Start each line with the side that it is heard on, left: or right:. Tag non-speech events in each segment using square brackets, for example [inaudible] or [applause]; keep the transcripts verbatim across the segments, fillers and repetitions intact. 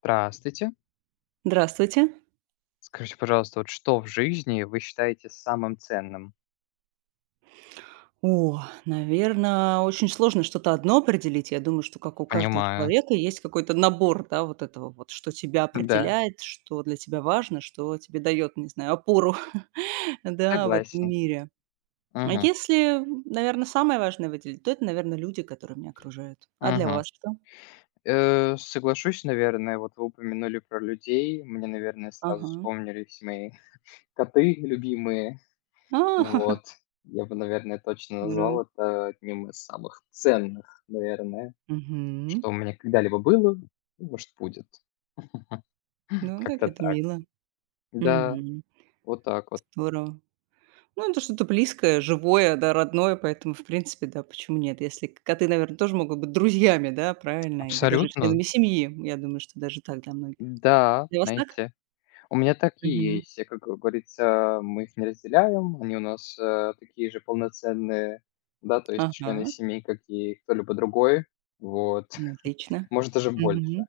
left: Здравствуйте.
right: Здравствуйте.
left: Скажите, пожалуйста, вот что в жизни вы считаете самым ценным?
right: О, наверное, очень сложно что-то одно определить. Я думаю, что как у каждого
left: Понимаю.
right: человека есть какой-то набор, да, вот этого вот, что тебя
left: Да,
right: определяет, что для тебя важно, что тебе дает, не знаю, опору, [laughs] да, в этом
left: согласен.
right: мире. А
left: Мгм,
right: если, наверное, самое важное выделить, то это, наверное, люди, которые меня окружают. А для
left: мгм.
right: вас что?
left: Э, соглашусь, наверное, вот вы упомянули про людей. Мне, наверное, сразу
right: Ага.
left: вспомнились мои [laughs] коты любимые.
right: А, [laughs]
left: Вот. Я бы, наверное, точно
right: здорово.
left: назвал это одним из самых ценных, наверное,
right: Мгм.
left: что у меня когда-либо было, и, может, будет.
right: Ну, так
left: Как-то
right: это
left: так.
right: мило.
left: Да,
right: Мгм.
left: вот так вот.
right: Здорово. Ну, это что-то близкое, живое, да, родное, поэтому, в принципе, да, почему нет? Если коты, наверное, тоже могут быть друзьями, да, правильно? Или даже
left: Абсолютно.
right: членами семьи. Я думаю, что даже так для многих.
left: Да,
right: Для вас так?
left: знаете. У меня так и
right: Мгм.
left: есть. Я, как говорится, мы их не разделяем. Они у нас, э, такие же полноценные, да, то есть члены
right: Ага,
left: семьи, как и кто-либо другой. Вот.
right: ну, отлично.
left: [laughs] Может, даже больше
right: Мгм.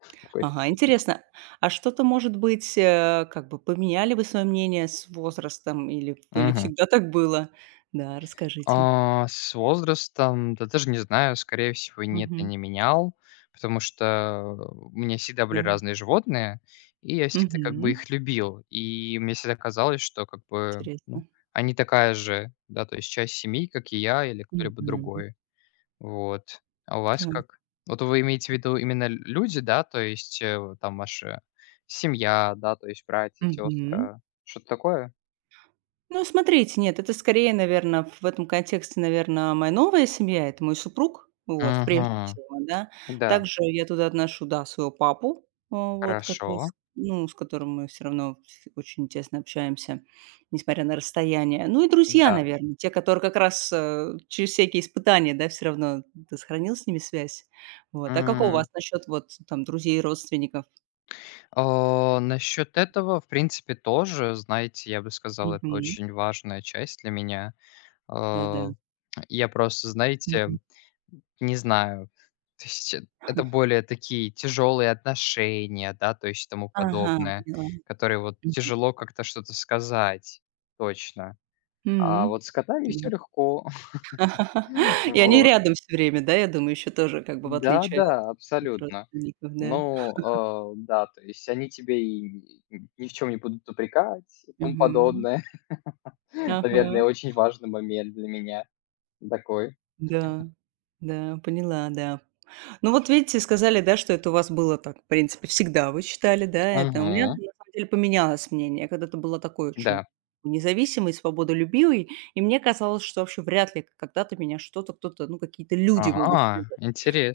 left: в какой-то
right: Ага,
left: степени.
right: интересно. А что-то, может быть, э, как бы поменяли вы свое мнение с возрастом или, или
left: Мгм.
right: всегда так было? Да, расскажите.
left: А, с возрастом, да даже не знаю, скорее всего, нет, я
right: Мгм.
left: не менял, потому что у меня всегда были
right: Да.
left: разные животные, и я всегда как бы
right: Мгм.
left: их любил. И мне всегда казалось, что как бы, ну,
right: Интересно.
left: они такая же, да, то есть часть семьи, как и я или кто-либо
right: Мгм.
left: другой. Вот. А у вас
right: Да.
left: как? Вот вы имеете в виду именно лю люди, да, то есть, э, в там ваша семья, да, то есть братья,
right: Мгм.
left: сестры, что-то такое?
right: Ну, смотрите, нет, это скорее, наверное, в этом контексте, наверное, моя новая семья, это мой супруг, вот, прежде
left: Мгм.
right: всего, да.
left: Да,
right: Также я туда отношу, да, своего папу, а, вот, который, с
left: хорошо.
right: ну, с которым мы все равно ф очень тесно общаемся, несмотря на расстояние. Ну и друзья,
left: Да.
right: наверное, те, которые как раз, э, через всякие испытания, да, все равно ты сохранил с ними связь. Вот. А как у вас
left: М,
right: насчет вот там друзей и родственников?
left: а, Насчет этого, в принципе, тоже, знаете, я бы сказал, это
right: Мгм.
left: очень важная часть для меня.
right: Да-да.
left: А, я просто, знаете.
right: Мгм.
left: Не знаю. То есть э, это
right: [laughs]
left: более такие тяжелые отношения, да, то есть тому
right: Ага,
left: подобное,
right: поняла.
left: которые вот тяжело как-то что-то сказать точно. А
right: М.
left: вот с котами
right: Да.
left: все легко.
right: [laughs]
left: [laughs]
right: И они
left: Вот.
right: рядом все время, да, я думаю, еще тоже как бы в отличие от
left: Да-да,
right: от
left: абсолютно.
right: родственников, да?
left: Ну, э, да, то есть они тебе и ни в чем не будут упрекать и тому
right: Мгм.
left: подобное. [laughs]
right: Ага.
left: Наверное, очень важный момент для меня такой.
right: Да. Да, поняла, да. Ну, вот видите, сказали, да, что это у вас было так, в принципе, всегда вы считали, да, это. У меня, на
left: Мгм.
right: самом деле, поменялось мнение. Я когда-то была такой очень
left: Да.
right: независимой, свободолюбивой, и мне казалось, что вообще вряд ли когда-то меня что-то, кто-то, ну, какие-то люди могут связать.
left: Ага,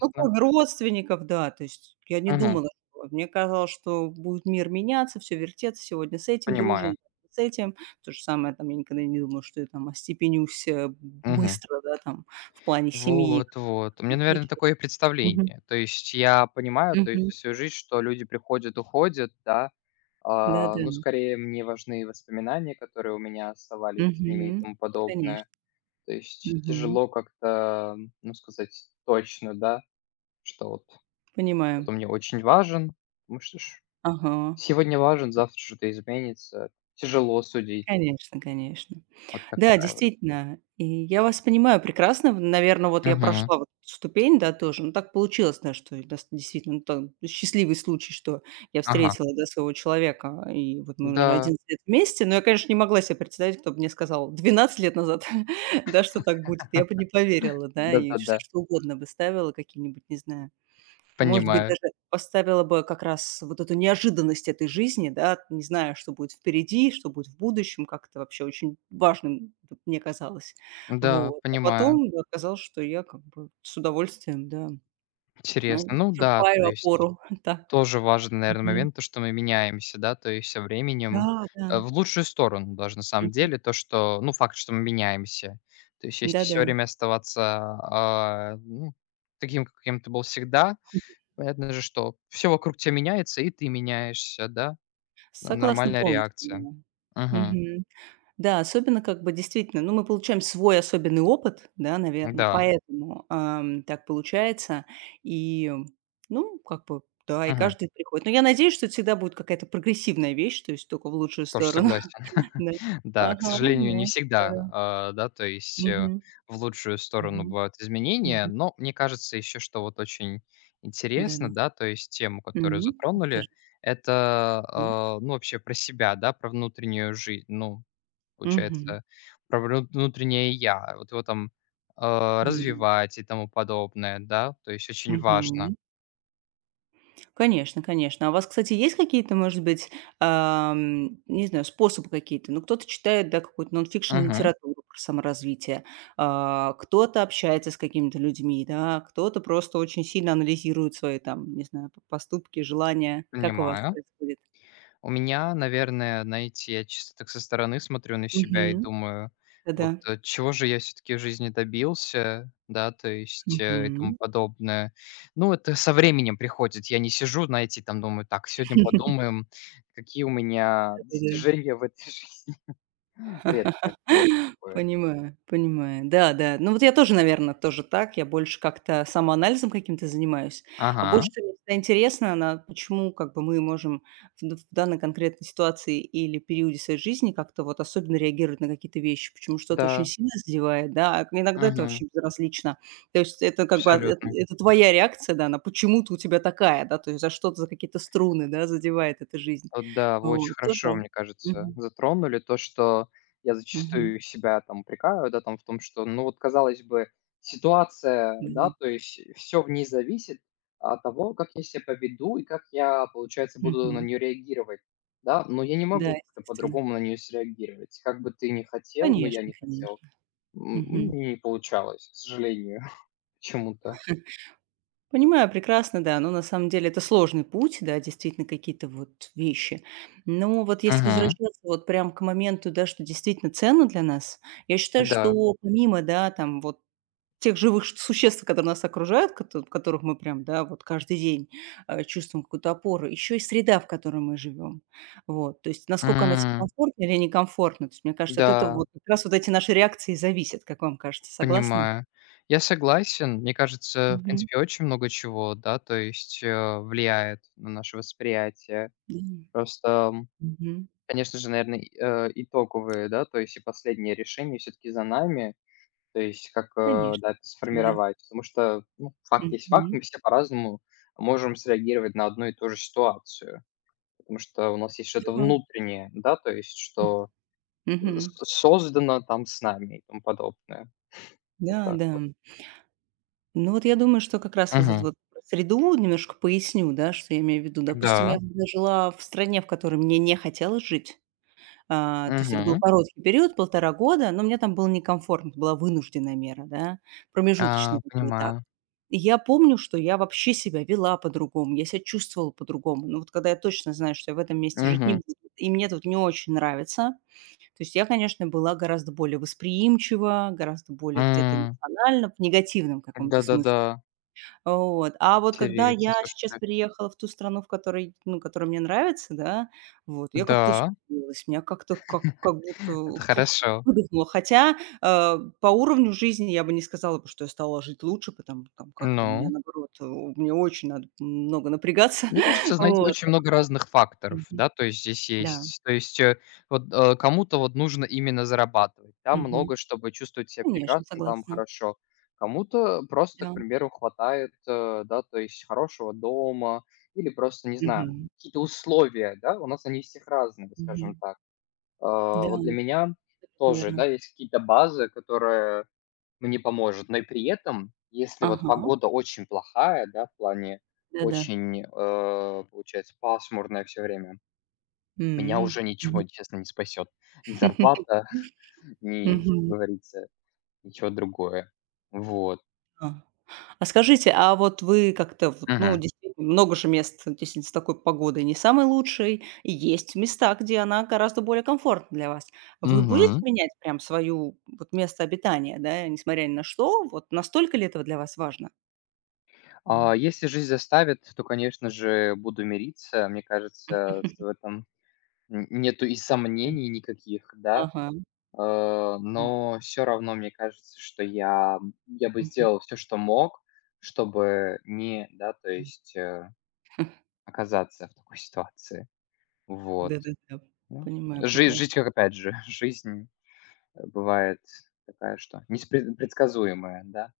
right: Ну, кроме родственников, да. То есть я не
left: Мгм.
right: думала, что а, мне казалось, что будет мир меняться, все вертеться, сегодня с этим
left: Понимаю.
right: дружим, с этим. То же самое там, я никогда не думала, что я там остепенюсь, э,
left: Мгм.
right: быстро, да, там в плане семьи.
left: Вот
right: Как-то
left: вот. У меня, наверно,
right: привычки.
left: такое
right: Мгм,
left: представление. То есть я понимаю, то есть
right: мгм.
left: за свою жизнь, что люди приходят, уходят, да. А,
right: Да-да.
left: ну, скорее мне важны воспоминания, которые у меня оставались с ними и
right: Мгм.
left: тому
right: Конечно.
left: подобное. То есть
right: Мгм.
left: тяжело как-то, ну, сказать точно, да, что вот
right: Понимаю.
left: кто-то мне очень важен. Ну что ж,
right: Ага.
left: сегодня важен, завтра что-то изменится. Тяжело судить.
right: Конечно, конечно.
left: Вот
right: Да,
left: такая вот.
right: действительно. И я вас понимаю прекрасно. Наверное, вот я
left: Мгм.
right: прошла вот эту ступень, да, тоже. Ну, так получилось, да, что это с- действительно ну, там счастливый случай, что я
left: Ага.
right: встретила, да, своего человека, и вот мы уже
left: Да.
right: одиннадцать лет вместе. Но я, конечно, не могла себе представить, кто бы мне сказал двенадцать лет назад, [laughs] да, что так будет. Я бы не поверила, да, и все
left: Да-да-да.
right: что угодно бы ставила, какие-нибудь, не знаю, а может быть,
left: Понимаю.
right: даже поставила бы как раз вот эту неожиданность этой жизни, да, не зная, что будет впереди, что будет в будущем, как-то вообще очень важным д- мне казалось.
left: Да,
right: Вот. А
left: понимаю.
right: потом да, оказалось, что я как бы с удовольствием, да, м,
left: Интересно. Ну да, то
right: черпаю
left: есть
right: опору. [laughs] Так.
left: тоже важный, наверное,
right: Мгм.
left: момент, то, что мы меняемся, да, то есть со
right: Да,
left: временем,
right: да.
left: э, в лучшую сторону даже на самом
right: Мгм.
left: деле, то, что, ну, факт, что мы меняемся. То есть если все
right: Да-да.
left: время оставаться, а, ну, таким, каким ты был всегда, понятно же, что все вокруг тебя меняется, и ты меняешься, да. Н
right: Согласна
left: нормальная
right: полностью,
left: реакция.
right: да.
left: Угу.
right: Мгм. Да, особенно как бы действительно, ну, мы получаем свой особенный опыт, да, наверное,
left: Да.
right: поэтому, ам, так получается. И, ну, как бы, да, и
left: Угу.
right: каждый приходит. Но я надеюсь, что это всегда будет какая-то прогрессивная вещь, то есть только в лучшую
left: Тоже
right: сторону.
left: согласен.
right: [laughs] Да.
left: Да, к
right: Ага,
left: сожалению,
right: да,
left: не всегда,
right: здорово.
left: а, да, то есть,
right: Мгм.
left: э, в лучшую сторону
right: Мгм.
left: бывают изменения,
right: Мгм.
left: но мне кажется еще, что вот очень
right: Да-да.
left: интересно, да, то есть тему, которую
right: Мгм.
left: затронули,
right: Расскажи.
left: это,
right: Мгм.
left: а, ну, вообще про себя, да, про внутреннюю жизнь, ну, получается, про вру внутреннее я, вот его там, а,
right: Да-да.
left: развивать и тому подобное, да, то есть очень важно.
right: Мгм. Конечно, конечно. А у вас, кстати, есть какие-то, может быть, ам, не знаю, способы какие-то? Ну, кто-то читает, да, какую-то нонфикшн
left: Мгм.
right: литературу про саморазвитие, а, кто-то общается с какими-то людьми, да, кто-то просто очень сильно анализирует свои там, не знаю, п- поступки, желания. Как у вас
left: Понимаю.
right: происходит?
left: У меня, наверное, знаете, я чисто так со стороны смотрю на себя и
right: Мгм.
left: думаю, вот
right: Да-да.
left: э, чего же я все-таки в жизни добился, да, то есть э, и тому
right: Мгм.
left: подобное. Ну, это со временем приходит. Я не сижу, знаете, и там думаю, так, сегодня
right: [laughs]
left: подумаем, какие у меня
right: Да-да-да.
left: достижения в этой [laughs] жизни. Редко, редко
right: [laughs]
left: такое.
right: Понимаю, понимаю. Да, да. Ну, вот я тоже, наверное, тоже так. Я больше как-то самоанализом каким-то занимаюсь. А
left: Ага,
right: больше всего мне всегда интересно, на почему как бы мы можем в д в данной конкретной ситуации или периоде своей жизни как-то вот особенно реагировать на какие-то вещи, почему что-то очень
left: да,
right: сильно задевает, да, а иногда это
left: мгм,
right: вообще безразлично. То есть это как бы от эт
left: абсолютно.
right: это твоя реакция, да, она почему-то у тебя такая, да, то есть за что-то, за какие-то струны, да, задевает эта жизнь.
left: Вот да, вы
right: Вот,
left: очень
right: тоже.
left: хорошо, мне кажется,
right: Мгм,
left: затронули то, что я
right: мгм.
left: зачастую себя там упрекаю, да, там в том, что, ну вот, казалось бы, ситуация,
right: Да-да.
left: да, то есть все в ней зависит от того, как я себя поведу и как я, получается, буду на
right: Мгм.
left: нее реагировать, да, но я не
right: Да,
left: могу как-то
right: естественно.
left: по-другому на нее среагировать. Как бы ты ни хотел, но я
right: Конечно,
left: не хотел.
right: конечно.
left: М,
right: Мгм.
left: Не получалось, к сожалению, [laughs] почему-то.
right: [laughs] Понимаю прекрасно, да, но на самом деле это сложный путь, да, действительно какие-то вот вещи. Но вот если
left: Мгм.
right: возвращаться вот прям к моменту, да, что действительно ценно для нас, я считаю,
left: Да.
right: что помимо, да, там вот тех живых ш существ, которые нас окружают, кото которых мы прям, да, вот каждый день, э, чувствуем какую-то опору, еще и среда, в которой мы живем. Вот, то есть насколько она те
left: М,
right: комфортна или некомфортна. То есть мне кажется, от этого
left: Да.
right: вот как раз вот эти наши реакции и зависят, как вам кажется, согласны?
left: Понимаю. Я согласен. Мне кажется, в
right: Мгм.
left: принципе, очень много чего, да, то есть, э, влияет на наше восприятие.
right: Да.
left: Просто, м,
right: Мгм.
left: конечно же, наверное, э, итоговые, да, то есть и последнее решение все таки за нами. То есть как, э,
right: Конечно.
left: да, это
right: Всегда.
left: сформировать. Потому что, ну, факт есть факт,
right: Мгм.
left: мы все по-разному можем среагировать на одну и ту же ситуацию. Потому что у нас есть что-то
right: Да.
left: внутреннее, да, то есть что, э, с
right: Мгм.
left: создано там с нами и тому подобное. Вот
right: Да,
left: так
right: да.
left: вот.
right: Ну, вот я думаю, что как раз вот эту
left: Мгм.
right: вот среду немножко поясню, да, что я имею в виду. Допустим, я
left: Да.
right: когда жила в стране, в которой мне не хотелось жить, А, то есть это был
left: Мгм.
right: короткий период, полтора года, но мне там было некомфортно, это была вынужденная мера, да, промежуточный
left: А,
right: такой этап.
left: понимаю.
right: И я помню, что я вообще себя вела по-другому, я себя чувствовала по-другому. Но вот когда я точно знаю, что я в этом месте жить не
left: Мгм.
right: буду, и мне тут не очень нравится, то есть я, конечно, была гораздо более восприимчива, гораздо более где-то
left: М.
right: эмоциональна, в негативном каком-то
left: Да-да-да.
right: смысле. Вот. А вот когда
left: Интересно,
right: я сейчас
left: слушайте.
right: переехала в ту страну, в которой, ну, которая мне нравится, да, вот, я как-то
left: Да,
right: успокоилась, меня как-то как как будто,
left: это
right: фух,
left: хорошо.
right: выдохнуло. Хотя, э, по уровню жизни я бы не сказала бы, что я стала жить лучше, потому там как-то у меня,
left: Ну,
right: наоборот, э, мне очень надо много напрягаться.
left: мне кажется,
right: [laughs]
left: знаете,
right: Вот.
left: очень
right: Но
left: много
right: как
left: разных факторов,
right: Мгм.
left: да, то есть здесь
right: Да.
left: есть. То есть, э, вот, э, кому-то вот нужно именно зарабатывать, да,
right: Мгм.
left: много, чтобы чувствовать себя
right: Конечно,
left: прекрасно, там
right: согласна.
left: хорошо. Кому-то просто, к
right: Да.
left: примеру, хватает, э, да, то есть хорошего дома или просто, не знаю,
right: Мгм.
left: какие-то условия, да, у нас они у всех разные,
right: Мгм.
left: скажем так. А,
right: Да,
left: вот для меня тоже,
right: наверное.
left: да, есть какие-то базы, которые мне поможет. Но и при этом, если вот
right: Ага.
left: погода очень плохая, да, в плане
right: Да-да.
left: очень, э, получается, пасмурная все время, меня
right: М.
left: уже ничего,
right: Мгм.
left: честно, не спасет. Ни зарплата,
right: [laughs]
left: [laughs] ни, как
right: Мгм.
left: говорится, ничего другое. Вот.
right: А. А скажите, а вот вы как-то вот, ну,
left: Мгм.
right: действительно, много же мест, э, действительно, с такой погодой не самой лучшей, и есть места, где она гораздо более комфортна для вас. Вы будете
left: Мгм.
right: менять прям свою вот место обитания, да, несмотря ни на что? Вот настолько ли этого для вас важно?
left: А,
right: М.
left: если жизнь заставит, то, конечно же, буду мириться. Мне кажется, с в
right: [laughs]
left: этом н нету и
right: Да.
left: сомнений никаких, да.
right: Ага,
left: Э,
right: да.
left: но все равно мне кажется, что я я бы
right: Мгм.
left: сделал все, что мог, чтобы не, да, то есть, э, оказаться в такой ситуации. Вот.
right: Да-да-да,
left: Ну,
right: понимаю
left: жи
right: прекрасно.
left: жить, как опять же, [laughs] жизнь, э, бывает такая, что неспред предсказуемая, да.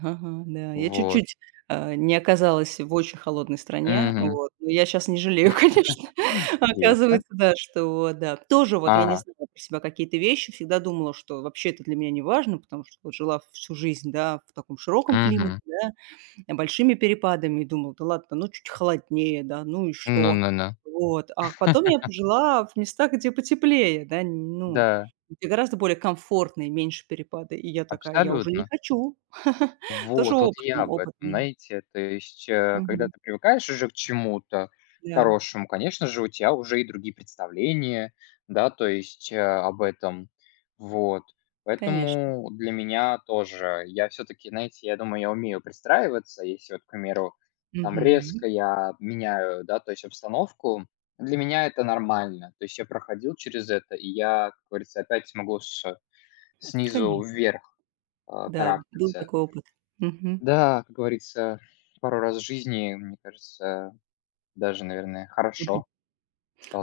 right: Ага, да. Я
left: Вот.
right: чуть-чуть, а, не оказалась в очень холодной стране,
left: Мгм.
right: вот, но я сейчас не жалею, [laughs] конечно.
left: Интересно.
right: Оказывается, да, что да. Тоже вот я не
left: Ага.
right: знала про себя какие-то вещи, всегда думала, что вообще это для меня не важно, потому что вот жила всю жизнь, да, в таком широком климате,
left: Мгм.
right: да большими перепадами и думала: "Да ладно, ну чуть холоднее, да, ну и
left: Ну
right: что?"
left: ну ну.
right: Вот. А потом я пожила в местах, где потеплее, да, ну,
left: Да,
right: где гораздо более комфортные меньше перепады. И я такая: "Я уже не
left: абсолютно.
right: хочу". [laughs] Тоже
left: Вот. Вот я
right: опытом
left: об этом,
right: опытом.
left: знаете. То есть, э, когда
right: Мгм.
left: ты привыкаешь уже к чему-то
right: Да,
left: хорошему, конечно же, у тебя уже и другие представления, да, то есть, э, об этом. Вот.
right: конечно.
left: Поэтому для меня тоже я все таки знаете, я думаю, я умею пристраиваться. Если вот, к примеру, там
right: Мгм.
left: резко я меняю, да, то есть обстановку, для меня это нормально. То есть я проходил через это, и я, как говорится, опять смогу с снизу
right: Конеч
left: вверх, а,
right: Да, был
left: карабкаться.
right: такой опыт. Мгм.
left: Да, как говорится, пару раз в жизни, мне кажется, даже, наверное,
right: Мгм.
left: хорошо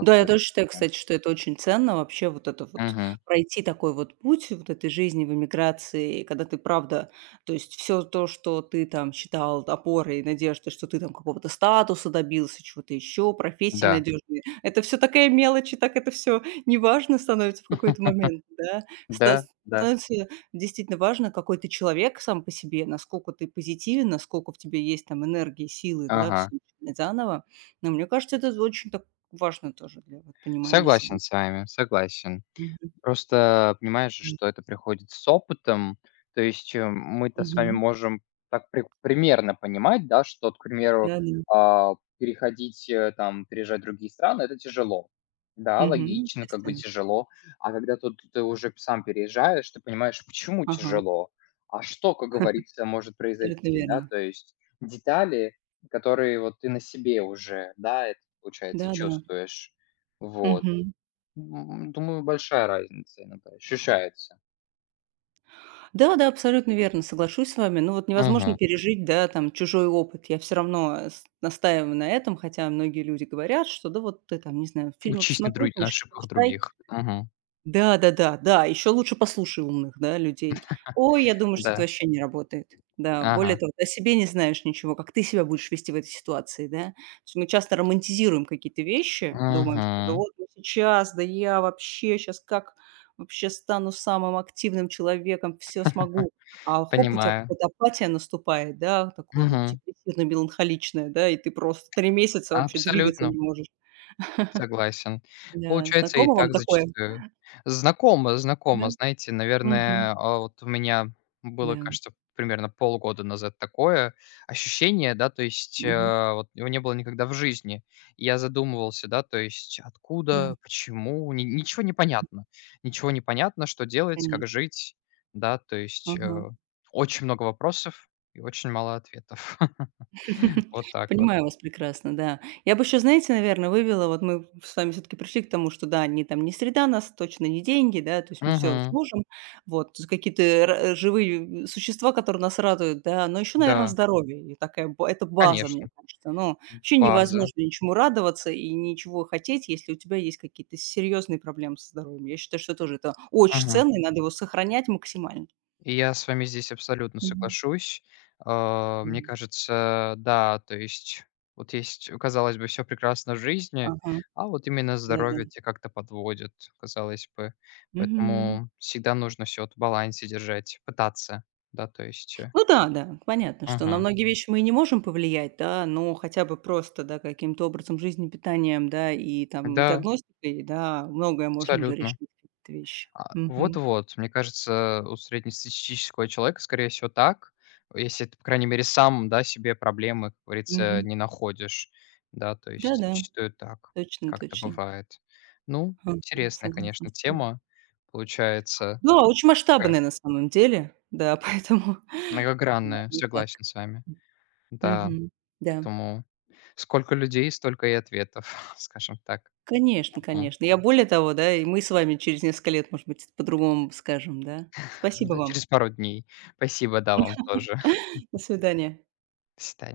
right: Да, я тоже считаю,
left: с этим.
right: кстати, что это очень ценно вообще вот это вот
left: Мгм.
right: пройти такой вот путь вот этой жизни в эмиграции, когда ты правда, то есть все то, что ты там считал опорой и надеждой, что ты там какого-то статуса добился, чего-то еще, профессии
left: Да.
right: надежной, это все такая мелочь, и так это все неважно становится в какой-то
left: [laughs]
right: момент, да. Ста
left: Да, да.
right: становится действительно важно, какой ты человек сам по себе, насколько ты позитивен, насколько в тебе есть там энергии, силы, да,
left: Ага.
right: все заново. Но мне кажется, это очень так важно тоже для вот понимания себя.
left: Согласен с вами, согласен.
right: Мгм,
left: Просто понимаешь же,
right: м.
left: что это приходит с опытом. То есть, э, мы-то с вами
right: Мгм.
left: можем так при примерно понимать, да, что, к примеру,
right: Да-да.
left: а, переходить, э, там, переезжать в другие страны - это тяжело. Да,
right: Мгм.
left: логично, как бы
right: Естественно.
left: тяжело. А когда тут ты уже сам переезжаешь, ты понимаешь, почему
right: Ага,
left: тяжело, а что, как говорится, может
right: абсолютно
left: произойти, да.
right: верно.
left: То есть детали, которые вот ты на себе уже, да, это, получается,
right: Да-да.
left: чувствуешь. Вот.
right: Мгм.
left: М, думаю, большая разница иногда ощущается.
right: Да-да, абсолютно верно, соглашусь с вами. Ну вот невозможно
left: Мгм.
right: пережить, да, там чужой опыт. Я все равно, э, с настаиваю на этом, хотя многие люди говорят, что да вот ты там, не знаю, фильмы
left: Учись на дру
right: посмотри,
left: на
right: книжки
left: ошибках
right: почитай.
left: других. Мгм.
right: Да-да-да, да, да, да. Еще лучше послушай умных, да, людей. Ой, я думаю, что это
left: Да.
right: вообще не работает. Да, более
left: Ага.
right: того, ты о себе не знаешь ничего, как ты себя будешь вести в этой ситуации, да. То есть мы часто романтизируем какие-то вещи, думаем, что да
left: Мгм.
right: вот я сейчас, да я вообще сейчас как вообще стану самым активным человеком, все
left: [laughs]
right: смогу. А хоп, у тебя
left: Понимаю.
right: какая-то апатия наступает, да, такой вот
left: Мгм.
right: депрессивно-меланхоличная, да, и ты просто три месяца вообще двигаться не
left: Абсолютно.
right: можешь.
left: Согласен.
right: Да,
left: Получается и
right: знакомо вам
left: так
right: такое?
left: зачастую. Знакомо,
right: Да?
left: знакомо. Знаете,
right: Мгм.
left: наверное, а, вот у меня было,
right: Да.
left: кажется, примерно полгода назад такое ощущение, да, то есть,
right: Мгм.
left: э, вот его не было никогда в жизни. Я задумывался, да, то есть
right: Да,
left: откуда, почему, ни ничего не понятно. Ничего не понятно, что делать, как
right: конечно.
left: жить, да, то есть, э,
right: Ага.
left: очень много вопросов и очень мало ответов. [laughs]
right: [laughs]
left: Вот так вот.
right: Понимаю вас прекрасно, да. Я бы еще, знаете, наверное, вывела, вот мы с вами все-таки пришли к тому, что да, не там не среда нас, точно не деньги, да, то есть мы все
left: Мгм.
right: сможем, вот, то есть какие-то ра- э, живые существа, которые нас радуют, да, но еще, наверное,
left: Да,
right: здоровье, и такая, ба- это база, мне
left: конечно.
right: кажется, ну, вообще
left: База.
right: невозможно ничему радоваться и ничего хотеть, если у тебя есть какие-то серьезные проблемы со здоровьем. Я считаю, что тоже это очень
left: Мгм.
right: ценно, и надо его сохранять максимально.
left: И Я с вами здесь абсолютно
right: Мгм.
left: соглашусь. А, мне
right: Мгм.
left: кажется, да, то есть вот есть, казалось бы, все прекрасно в жизни,
right: Ага,
left: а вот именно
right: да-да.
left: здоровье тя как-то подводит, казалось бы.
right: Мгм.
left: Поэтому всегда нужно все вот в балансе держать, пытаться, да, то есть, э.
right: Ну да, да, понятно, что на
left: Мгм.
right: многие вещи мы и не можем повлиять, да, но хотя бы просто, да, каким-то образом жизни, питанием, да, и там
left: Да,
right: диагностикой, да, многое можно уже
left: абсолютно.
right: решить, какие-то вещи.
left: А,
right: Мгм.
left: вот-вот, мне кажется, у среднестатистического человека, скорее всего, так. Если ты, по крайней мере, сам, да, себе проблемы, как говорится,
right: Мгм.
left: не находишь. Да, то есть
right: Да-да,
left: зачастую так
right: точно
left: как-то
right: точно.
left: бывает. Ну,
right: Ага,
left: интересная,
right: согласна
left: конечно,
right: с вами.
left: тема получается,
right: Да, очень
left: такая
right: масштабное на самом деле, да, поэтому [laughs] да,
left: многогранная,
right: не так.
left: согласен с вами. Да,
right: Мгм. Да,
left: поэтому сколько людей, столько и ответов, [laughs] скажем так.
right: конечно
left: Мгм.
right: конечно. Я более того, да, и мы с вами через несколько лет, может быть, по-другому скажем, да. Спасибо
left: Да,
right: вам.
left: через пару дней. Спасибо, да, вам тоже. [laughs]
right: До свидания.
left: До свидания.